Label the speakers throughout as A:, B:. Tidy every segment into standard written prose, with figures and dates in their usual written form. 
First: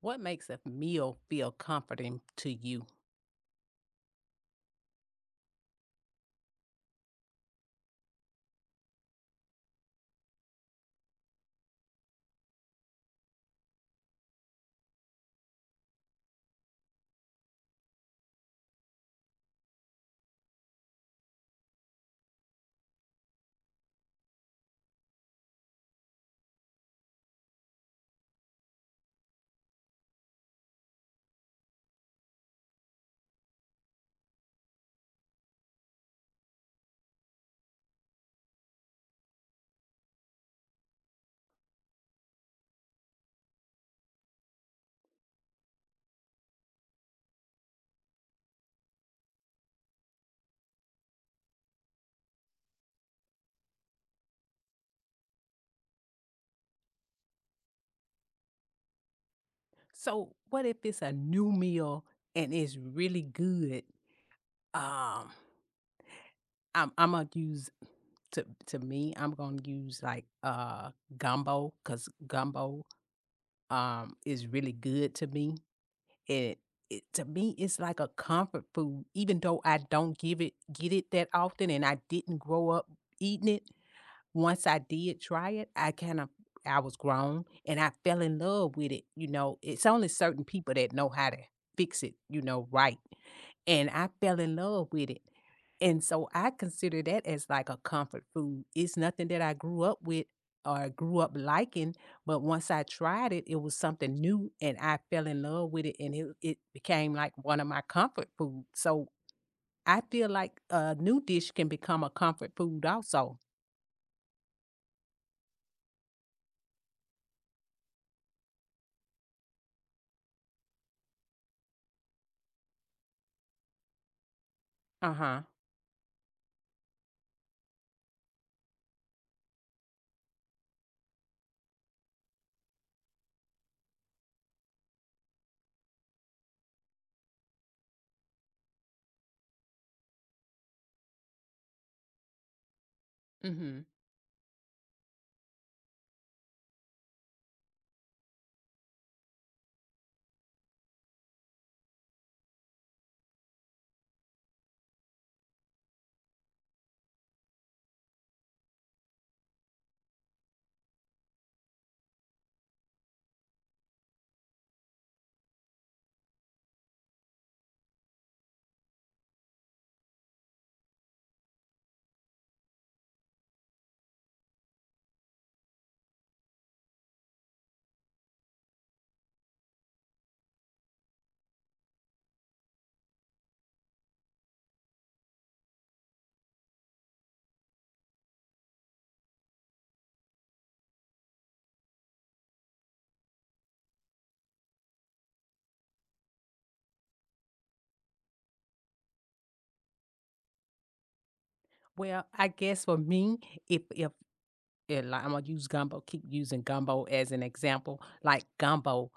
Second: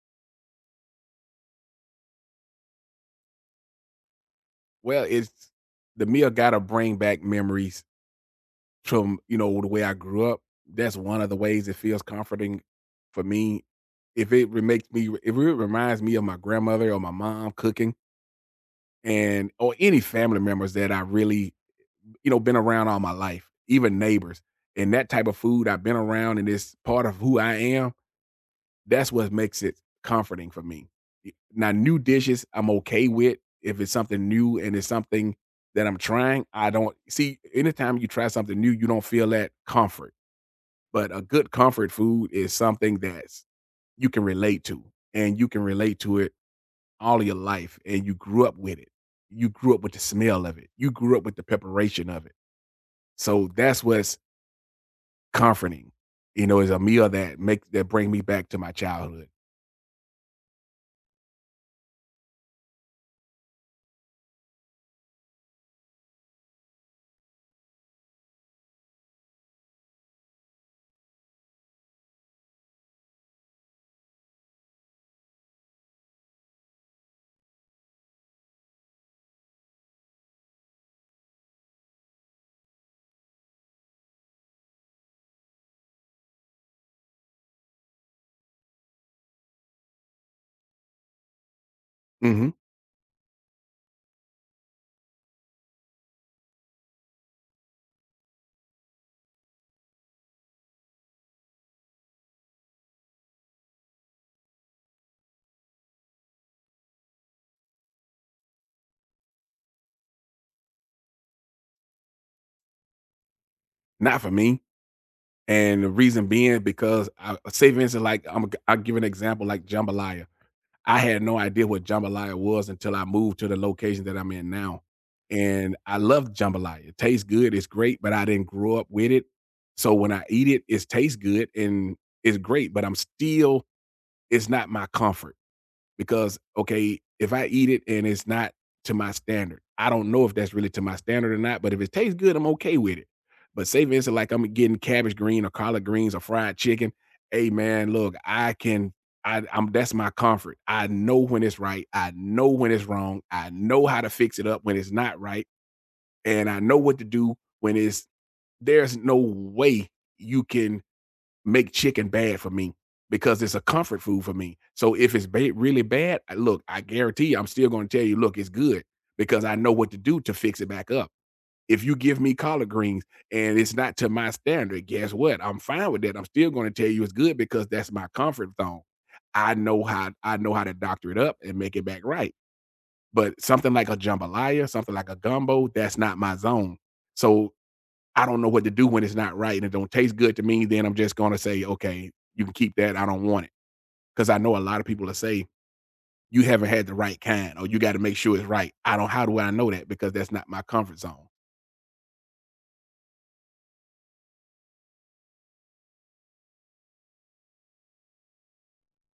A: What makes a meal feel comforting to you?
B: Well, it's the meal gotta bring back memories from, the way I grew up. That's one of the ways it feels comforting for me. If it reminds me of my grandmother or my mom cooking and or any family members that I really, been around all my life, even neighbors, and that type of food I've been around and it's part of who I am, that's what makes it comforting for me. Y Now new dishes, I'm okay with. If it's something new and it's something that I'm trying, I don't see, anytime you try something new, you don't feel that comfort, but a good comfort food is something that's you can relate to, and you can relate to it all of your life, and you grew up with it. You grew up with the smell of it. You grew up with the preparation of it. So that's what's comforting, is a meal that make that bring me back to my childhood.
A: So, what if it's a new meal and it's really good? Um, I'm gonna use To me, I'm gonna use like gumbo because gumbo is really good to me. It, it to me it's like a comfort food, even though I don't give it get it that often and I didn't grow up eating it. Once I did try it, I was grown and I fell in love with it, you know? It's only certain people that know how to fix it, you
B: Mhm.
A: know, right, and I fell in love with it, and so I consider that as like a comfort food. It's nothing that I grew up with or grew up liking, but once I tried it, it was something new and I fell in love with it and it became like one of my comfort food. So, I feel like a new dish can become a comfort food also.
B: Not for me. And the reason being because I say for instance, like I'll give an example like jambalaya. I had no idea what jambalaya was until I moved to the location that I'm in now.
A: Uh-huh.
B: And I love jambalaya. It tastes good, it's great, but I didn't grow up with it. So when I eat it, it tastes good and it's great, but I'm still it's not my comfort. Because, okay, if I eat it and it's not to my standard, I don't know if that's really to my standard or not, but if it tastes good, I'm okay with it. But
A: Mhm.
B: say, for instance, like I'm getting cabbage green or collard greens or fried chicken. Hey man, look, I can I, I'm that's my comfort. I know when it's right. I know when it's wrong. I know how to fix it up when it's not right. And I know what to do when it's there's no way you can make chicken bad for me because it's a comfort food for me. So if it's really bad, I- look, I guarantee you, I'm still going to tell you, look, it's good because I know what to do to fix it back up. If you give me collard greens and it's not to my standard, guess what? I'm fine with that. I'm still going to tell you it's good because that's my comfort zone. I know how to doctor it up and make it back right. But something like a jambalaya, something like a gumbo, that's not my zone. So I don't know what to do when it's not right and it don't taste good to me, then I'm just gonna say, okay, you can keep that. I don't want it. Because I know a lot of people will say, you haven't had the right kind or you got to make sure it's right. I don't how do I know that? Because that's not my comfort zone.
A: Well, I guess for me, if, like, Imma use gumbo keep using gumbo as an example, like, gumbo,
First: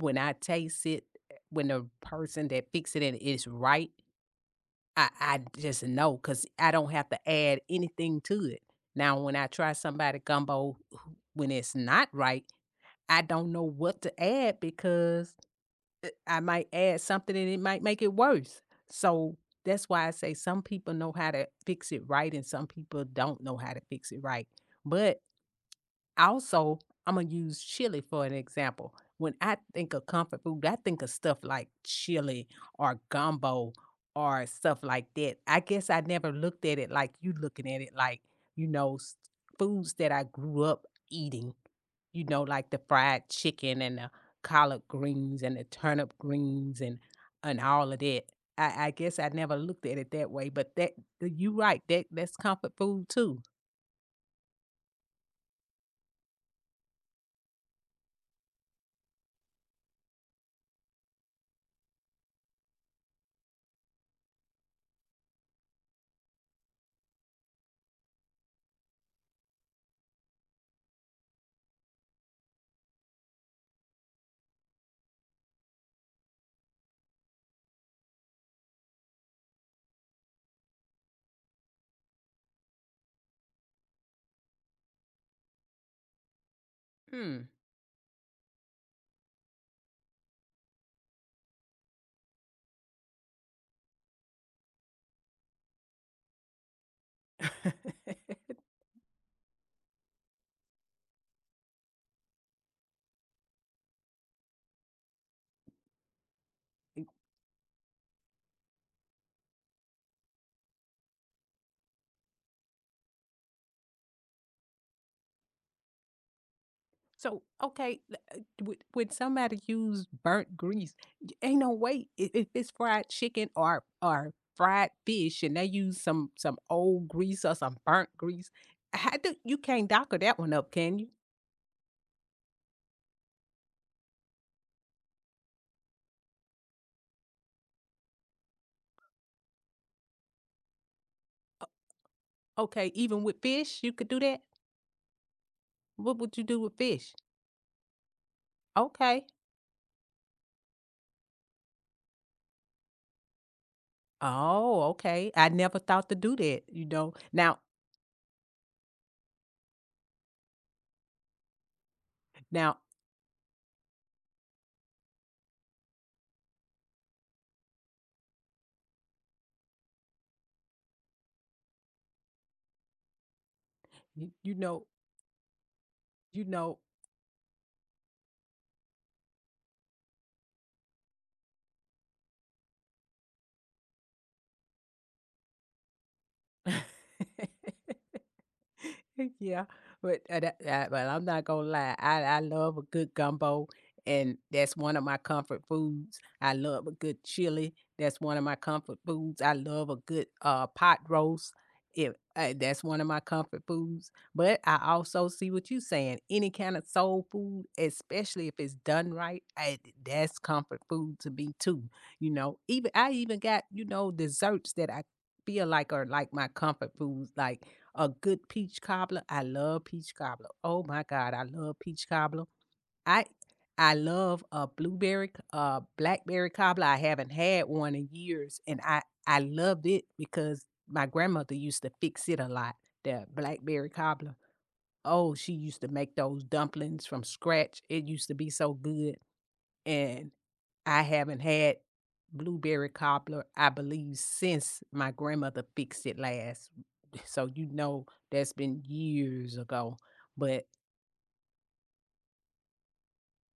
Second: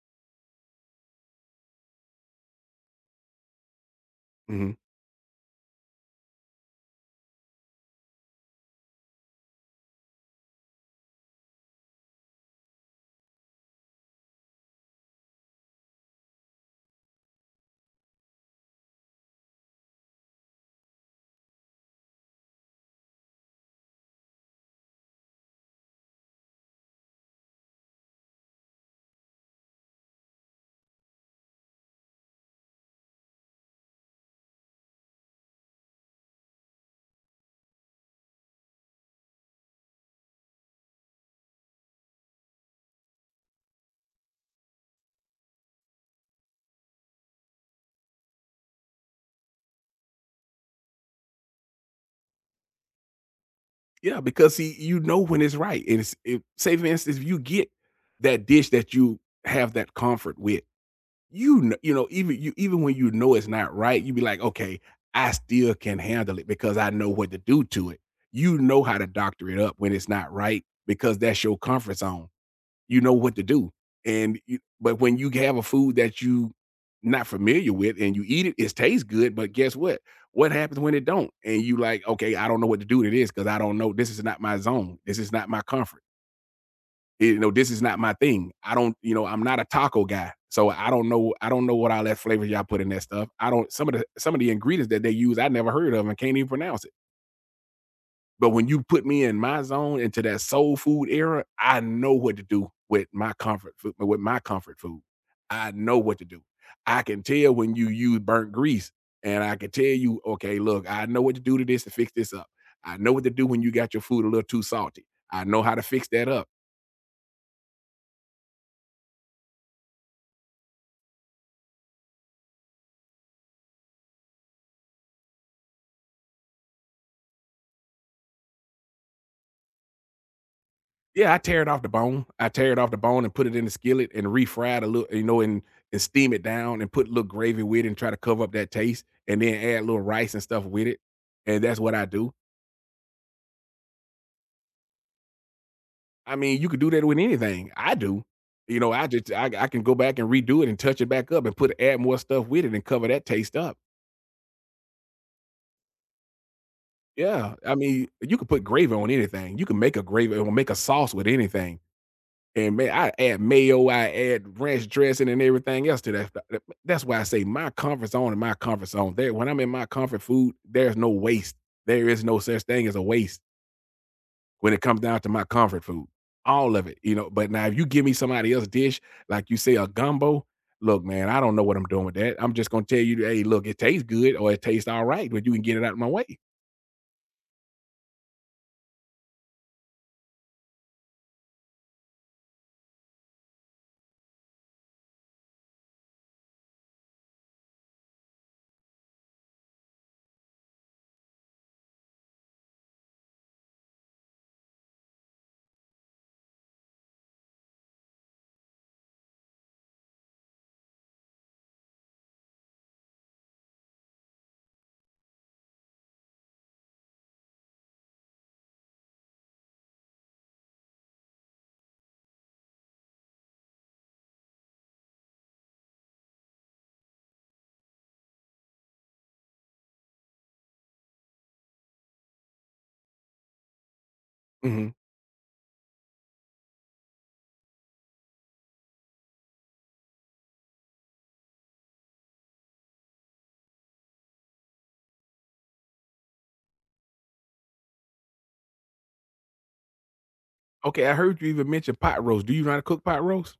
A: when I taste it, when the person that fix it and it's right,
B: Mhm.
A: I just know, cause I don't have to add anything to it. Now when I try somebody gumbo who when it's not right, I don't know what to add because I might add something and it might make it worse. So that's why I say some people know how to fix it right and some people don't know how to fix it right. But also, I'm going to use chili for an example. When I think of comfort food, I think of stuff like chili or gumbo or stuff like that. I guess I never looked at it like you looking at it like, you know, s- foods that I grew up eating, you know, like the fried chicken and the collard greens and the turnip greens and all of that. I guess I never looked at it that way, but you right. That's comfort food too.
B: Yeah, because see, you know when it's right. And it's it, say for instance, if you get that dish that you have that comfort with. You know, even you even when you know it's not right, you be like, "Okay, I still can handle it because I know what to do to it." You know how to doctor it up when it's not right because that's your comfort zone. You know what to do, and you but when you have a food that you not familiar with and you eat it, it tastes good, but guess what? What happens when it don't? And you like, "Okay, I don't know what to do to this because I don't know. This is not my zone. This is not my comfort."
A: Hmm.
B: You know, this is not my thing. I don't, you know, I'm not a taco guy. So I don't know what all that flavors y'all put in that stuff. I don't some of the ingredients that they use, I never heard of and can't even pronounce it. But when you put me in my zone into that soul food era, I know what to do with my comfort food, with my comfort food. I know what to do. I can tell when you use burnt grease and I can tell you, okay, look, I know what to do to this to fix this up. I know what to do when you got your food a little too salty. I know how to fix that up.
A: So okay, would somebody use burnt grease? Ain't no way if it's fried chicken or fried fish, and they use some old grease or some burnt grease. How do you can't docker that one up? Can you?
B: Yeah, I tear it off the bone. I tear it off the bone and put it in the skillet and refry it a little, you know, and steam it down and put a little gravy with it and try to cover up that taste and then add little rice and stuff with it. And that's what I do.
A: Okay, even with fish, you could do that. What
B: I
A: would you do
B: mean, you
A: with
B: could do that
A: fish?
B: with anything. I do. You know, I
A: Okay.
B: just I can go back and redo it and touch it back up and put add more stuff with it and cover that taste up.
A: Oh, okay. I never thought to do that, you know.
B: Yeah.
A: Now
B: I mean, you could put gravy on anything. You can make a gravy or make a sauce with anything. And
A: now,
B: man, I add mayo, I add ranch dressing and everything else to that stuff. That's why I say my comfort zone and my comfort zone. There, when I'm in my comfort food, there's no waste. There is no such thing as a waste
A: you you
B: when it
A: know
B: comes down to my comfort food.
A: you
B: All
A: know
B: of it, you know. But now if you give me somebody else's dish, like you say a gumbo, look, man, I don't know what I'm doing with that. I'm just gonna tell you, hey, look, it tastes good or it tastes all right, but you can get it out of my way.
A: Yeah, but but I'm not gonna lie. I love a good gumbo, and that's one of my comfort foods. I love a good chili. That's one of my comfort foods. I love a good pot roast. If that's one of my comfort foods. But I also see what you're saying. Any kind of soul food, especially if it's done right, that's comfort food to me too. You know, even I even got you know desserts that I feel like are like my comfort foods, like a good peach cobbler. I love peach cobbler. Oh my god, I love peach cobbler. I I love a blackberry cobbler. I haven't had one in years, and I loved it because my grandmother used to fix it a lot. The blackberry cobbler.
B: Mhm.
A: Oh, she used to make those dumplings from scratch. It used to be so good, and I haven't had blueberry cobbler, I believe, since my grandmother fixed it last, so you know that's been years ago. But
B: Okay, I heard you even mention pot roast. Do you know how to cook pot roast?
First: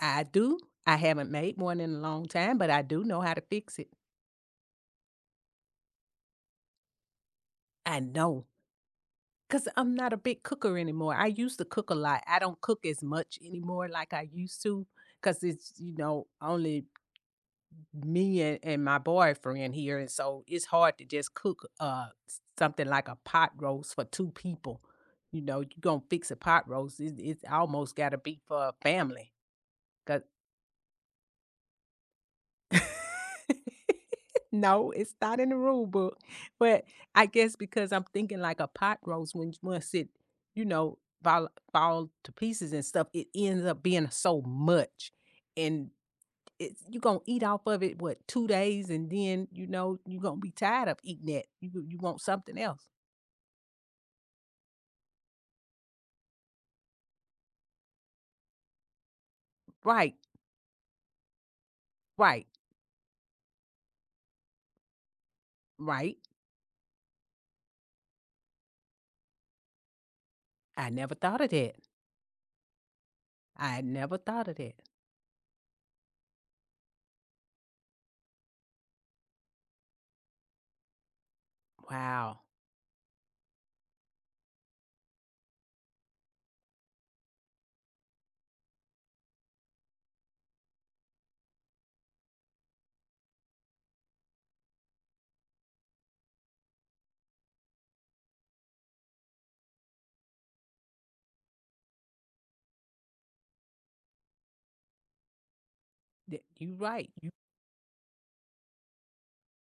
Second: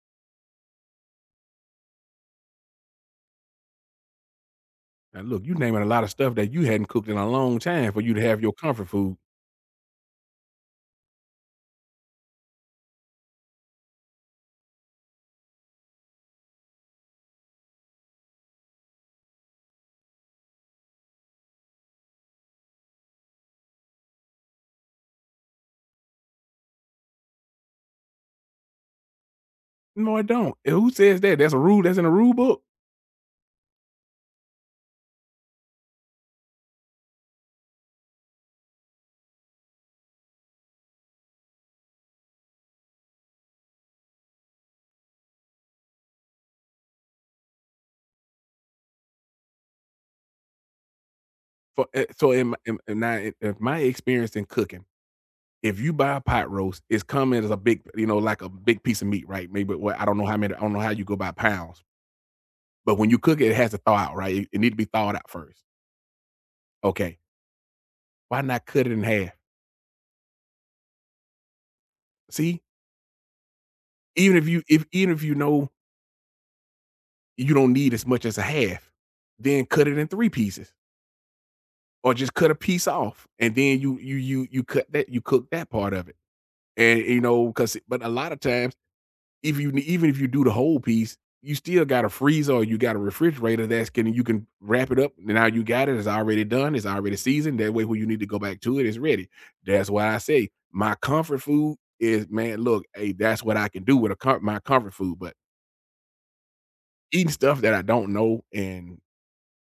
A: I do. I haven't made one in a long time, but I do know how to fix it.
B: Now look, you naming a lot of stuff that you hadn't cooked in a long time
A: I
B: for you to have
A: know
B: your comfort food.
A: because I'm not a big cooker anymore. I used to cook a lot. I don't cook as much anymore like I used to because it's, you know, only me and my boyfriend here. And so it's hard to just cook something like a pot roast for two people. You know, you're going to fix a pot roast. It's almost got to be for a family.
B: No,
A: 'Cause
B: I don't. And who says that? That's a rule that's in a rule book.
A: No, it's not in the rule book, but I guess because I'm thinking like a pot roast when once it, you know, fall to pieces and stuff, it ends up being so much, and it's you gonna eat off of it what 2 days, and then you know you gonna be tired of eating that. You
B: For,
A: you want
B: so in my,
A: something else,
B: in my experience in cooking, if you buy a pot roast, it's coming as a big, you know, like a big piece of meat, right? Maybe well, I
A: right?
B: don't know how many, I don't know how you go by pounds,
A: Right?
B: but when you cook it, it has to thaw out, right? It need to be thawed out first.
A: Right?
B: Okay, why not cut it in half?
A: I never thought of that.
B: See,
A: I never thought of that.
B: even if you know you don't need as much as a half, then cut it in three pieces. Or just
A: Wow.
B: cut a piece off, and then you cook that part of it, and you know because but a lot of times, if you even if you do the whole piece, you still got a freezer or you got a refrigerator that's can you can wrap it up. Now you got it. It's already done. It's already seasoned. That way, when you need to go back to it, it's ready. That's why I say my comfort food is man. Look, hey, that's what I can do with my comfort food. But
A: You right.
B: eating stuff that I don't know and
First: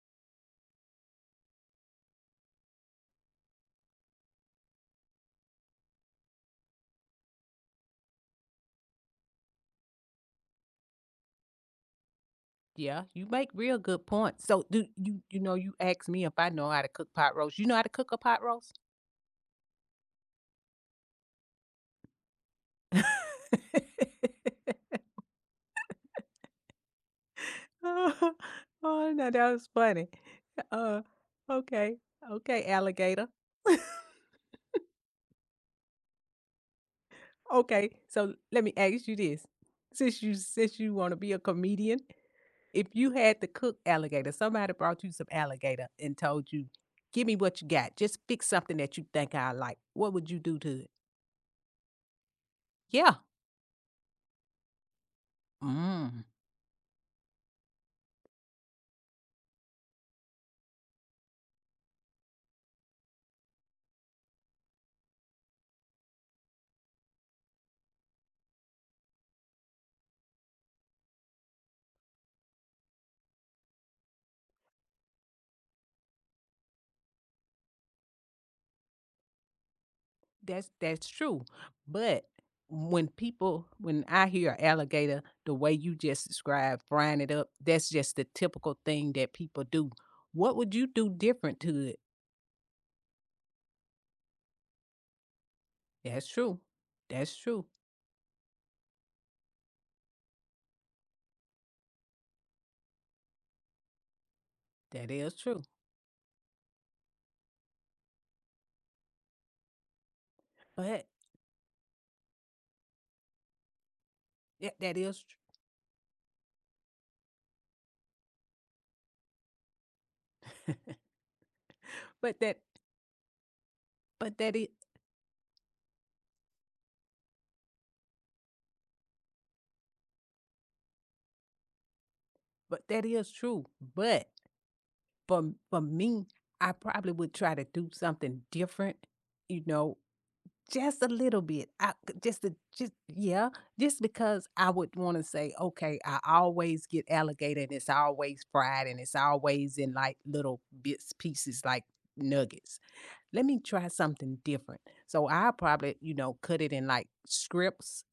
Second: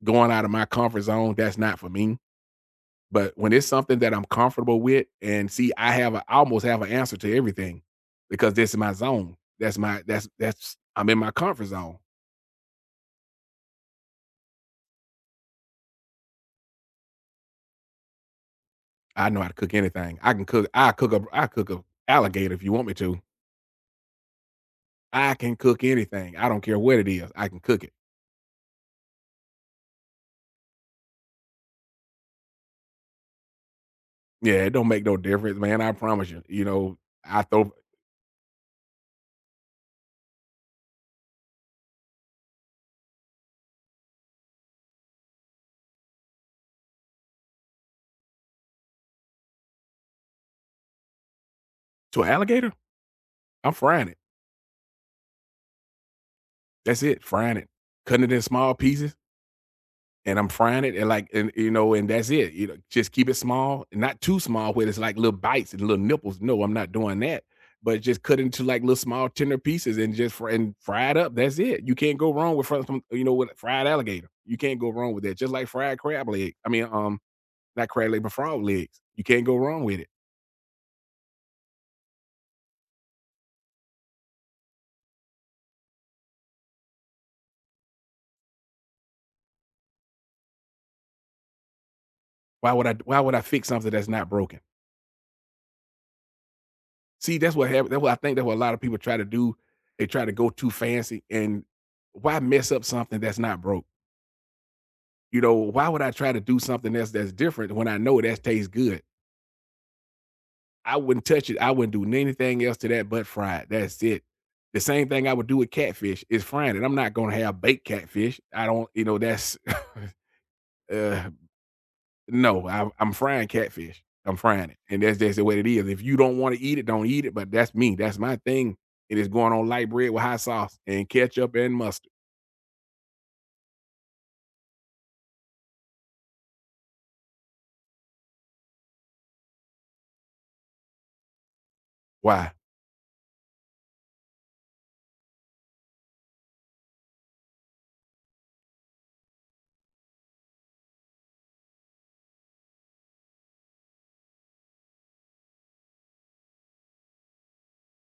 B: going out of my comfort zone, that's not for me. But when it's something that I'm comfortable with, and see, I have a, I almost have an answer to everything because this is my zone. That's I'm in my comfort zone.
A: Yeah, you make real good points. So do you, you know, you asked me if I know how to cook pot roast. You know how to cook a pot roast?
B: I know how to cook anything. I can cook. I cook a alligator if you want me to. I can cook anything. I don't care what it is. I can cook it.
A: Oh, no, that was funny. Uh, okay. Okay, alligator.
B: Yeah, it don't make no difference, man. I promise you. You know, I throw
A: Okay, so let me ask you this. Since you want to be a comedian, if you had to cook alligator, somebody brought you some alligator and told you, "Give me what you got. Just fix something that you think I like." What would you do to it?
B: to an alligator.
A: Yeah.
B: I'm frying it.
A: Mm.
B: That's it. Frying it, cutting it in small pieces. And I'm frying it and like and you know, and that's it. You know, just keep it small, not too small where it's like little bites and little nipples. No, I'm not doing that. But just cut into like little small tender pieces and just fry and fry it up. That's it. You can't go wrong with you know with fried alligator. You can't go wrong with that. Just like fried crab leg. I mean, not crab leg, but frog legs. You can't go wrong with it.
A: That's true, but when people when I hear alligator, the way you just described frying it up, that's just the typical thing that people do. What would you do different to it?
B: Why would I? Why would I fix something that's not broken?
A: That's true. That's
B: See, that's
A: true.
B: what happened. That's what I think. That's what a lot of people try to do. They try to go too fancy, and why mess up something that's not broke?
A: That is
B: You know,
A: true.
B: why would I try to do something else that's different when I know that tastes good? I
A: But
B: wouldn't touch it. I wouldn't do anything else to that but fry it. That's it.
A: that,
B: The
A: that
B: same
A: is
B: thing I would do with catfish is frying it. I'm not gonna have baked catfish. I don't, you know, that's
A: true.
B: uh
A: but that
B: no, I'm frying catfish. I'm
A: but that is
B: frying it. And that's just the way it is. If you don't want to eat it, don't eat it. But that's me. That's my thing. It is going on light bread with hot sauce and ketchup and mustard.
A: but that is true. But for me, I probably would try to do something different. You know, just a little bit. I just
B: Why?
A: a just yeah, just because I would wanna say, "Okay, I always get alligator, and it's always fried, and it's always in, like, little bits, pieces, like nuggets. Let me try something different." So, I probably, you know, cut it in, like, strips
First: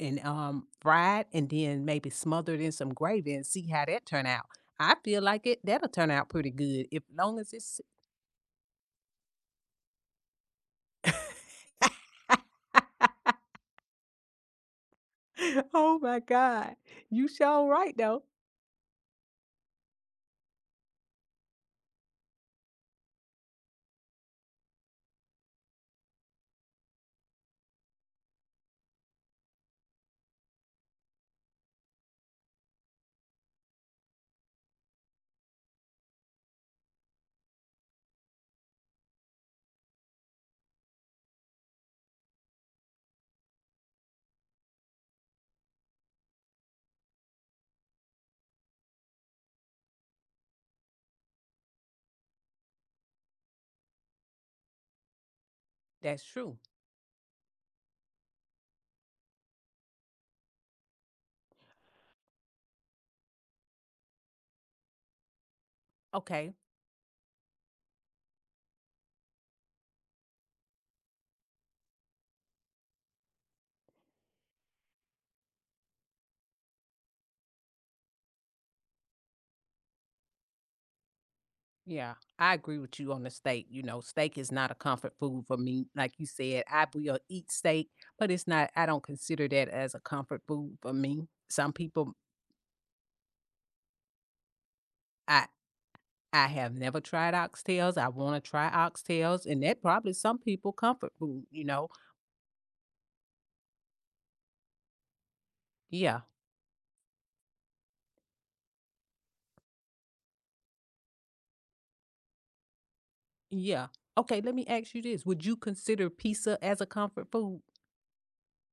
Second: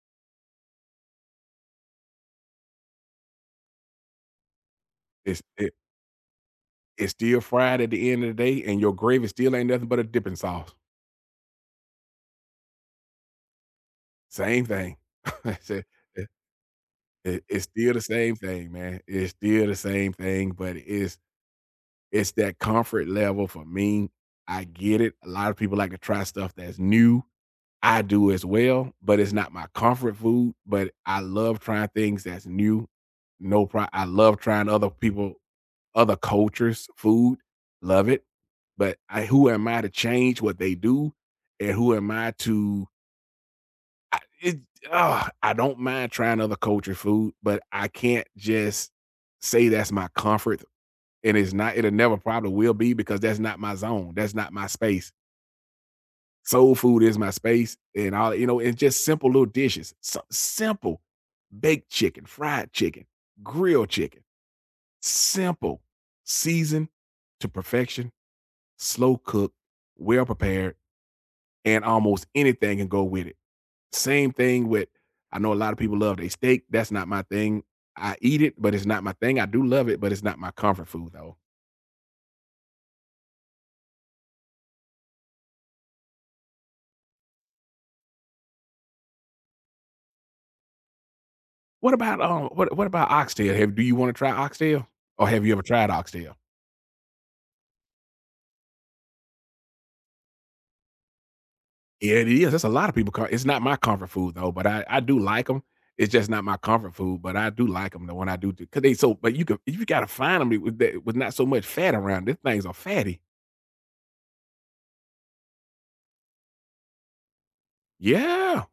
A: and, fried and then maybe smothered in some gravy and see how that turn out. I feel
B: It's
A: like it
B: it,
A: that'll turn out pretty good if
B: it's
A: long
B: still
A: as it's
B: fried at the end of the day, and your gravy still ain't nothing but a dipping sauce. Same thing. It's it
A: Oh my
B: it
A: god. You
B: it's
A: sure right,
B: still the
A: though.
B: same thing, man. It's still the same thing, but it's that comfort level for me. I get it. A lot of people like to try stuff that's new. I do as well, but it's not my comfort food, but I love trying things that's new. No problem. I love trying other people, other cultures' food. Love it. But I who am I to change what they do? And who am I to I it ugh, I don't mind trying other culture food, but I can't just say that's my comfort, and it'll never probably will be because that's not my zone, that's not my space.
A: That's true.
B: Soul food is my space and all you know, and just simple little dishes. So simple baked chicken, fried chicken, grilled chicken, simple,
A: Okay.
B: seasoned to perfection, slow cooked, well prepared, and almost anything can go with it. Same thing with I know a lot of people love their steak. That's not my thing. I eat it, but it's not my thing. I do love it, but it's not my comfort food though.
A: Yeah, I agree with you on the steak. You know, steak is not a comfort food for me. Like you said, I will eat steak, but it's not, I don't consider that as a comfort food for me. Some
B: What
A: people,
B: about what about oxtail? Have Do you want to try oxtail? Or have
A: I,
B: you ever tried oxtail?
A: I have never tried oxtails. I want to try oxtails, and that probably some people comfort food, you know?
B: Yeah, it is. That's a lot of people. It's not my comfort food though, but I do like them. It's
A: Yeah,
B: just not my comfort food, but I do like them. The one I do because they so. But you could you gotta find them with that with not so much fat around. These things are fatty.
A: yeah. Okay, let me ask you this. Would you consider pizza as a comfort food?
B: Yeah.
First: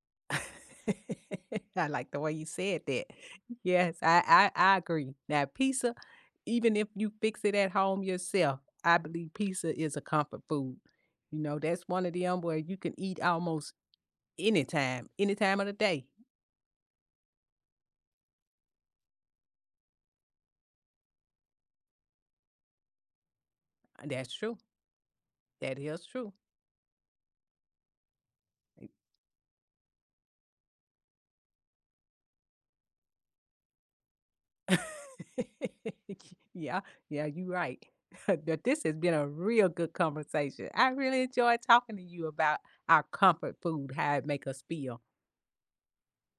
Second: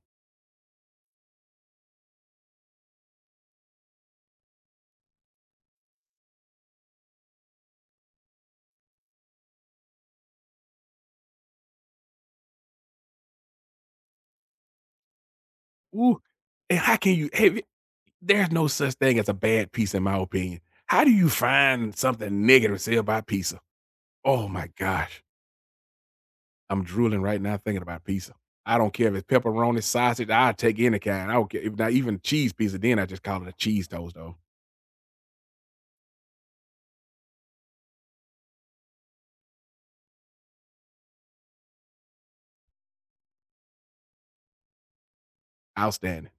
A: I like the way you said that. Yes, I agree. Now, pizza even if you fix it at home yourself, I believe pizza is a comfort food. You know, that's one of them where you can eat almost anytime, any time of the day.
B: Ooh. And how can you have, there's no such thing as a bad pizza in my opinion. How do you find something negative to say about pizza?
A: That's
B: Oh
A: true.
B: my gosh.
A: That is true.
B: I'm drooling right now thinking about pizza. I don't care if it's pepperoni, sausage, I take any kind. I don't care if not even cheese pizza, then I just call it a cheese toast though.
A: Yeah, yeah, you're right. But this has been a real good conversation. I really enjoyed talking to you about our comfort food, how it make us feel.
B: Outstanding.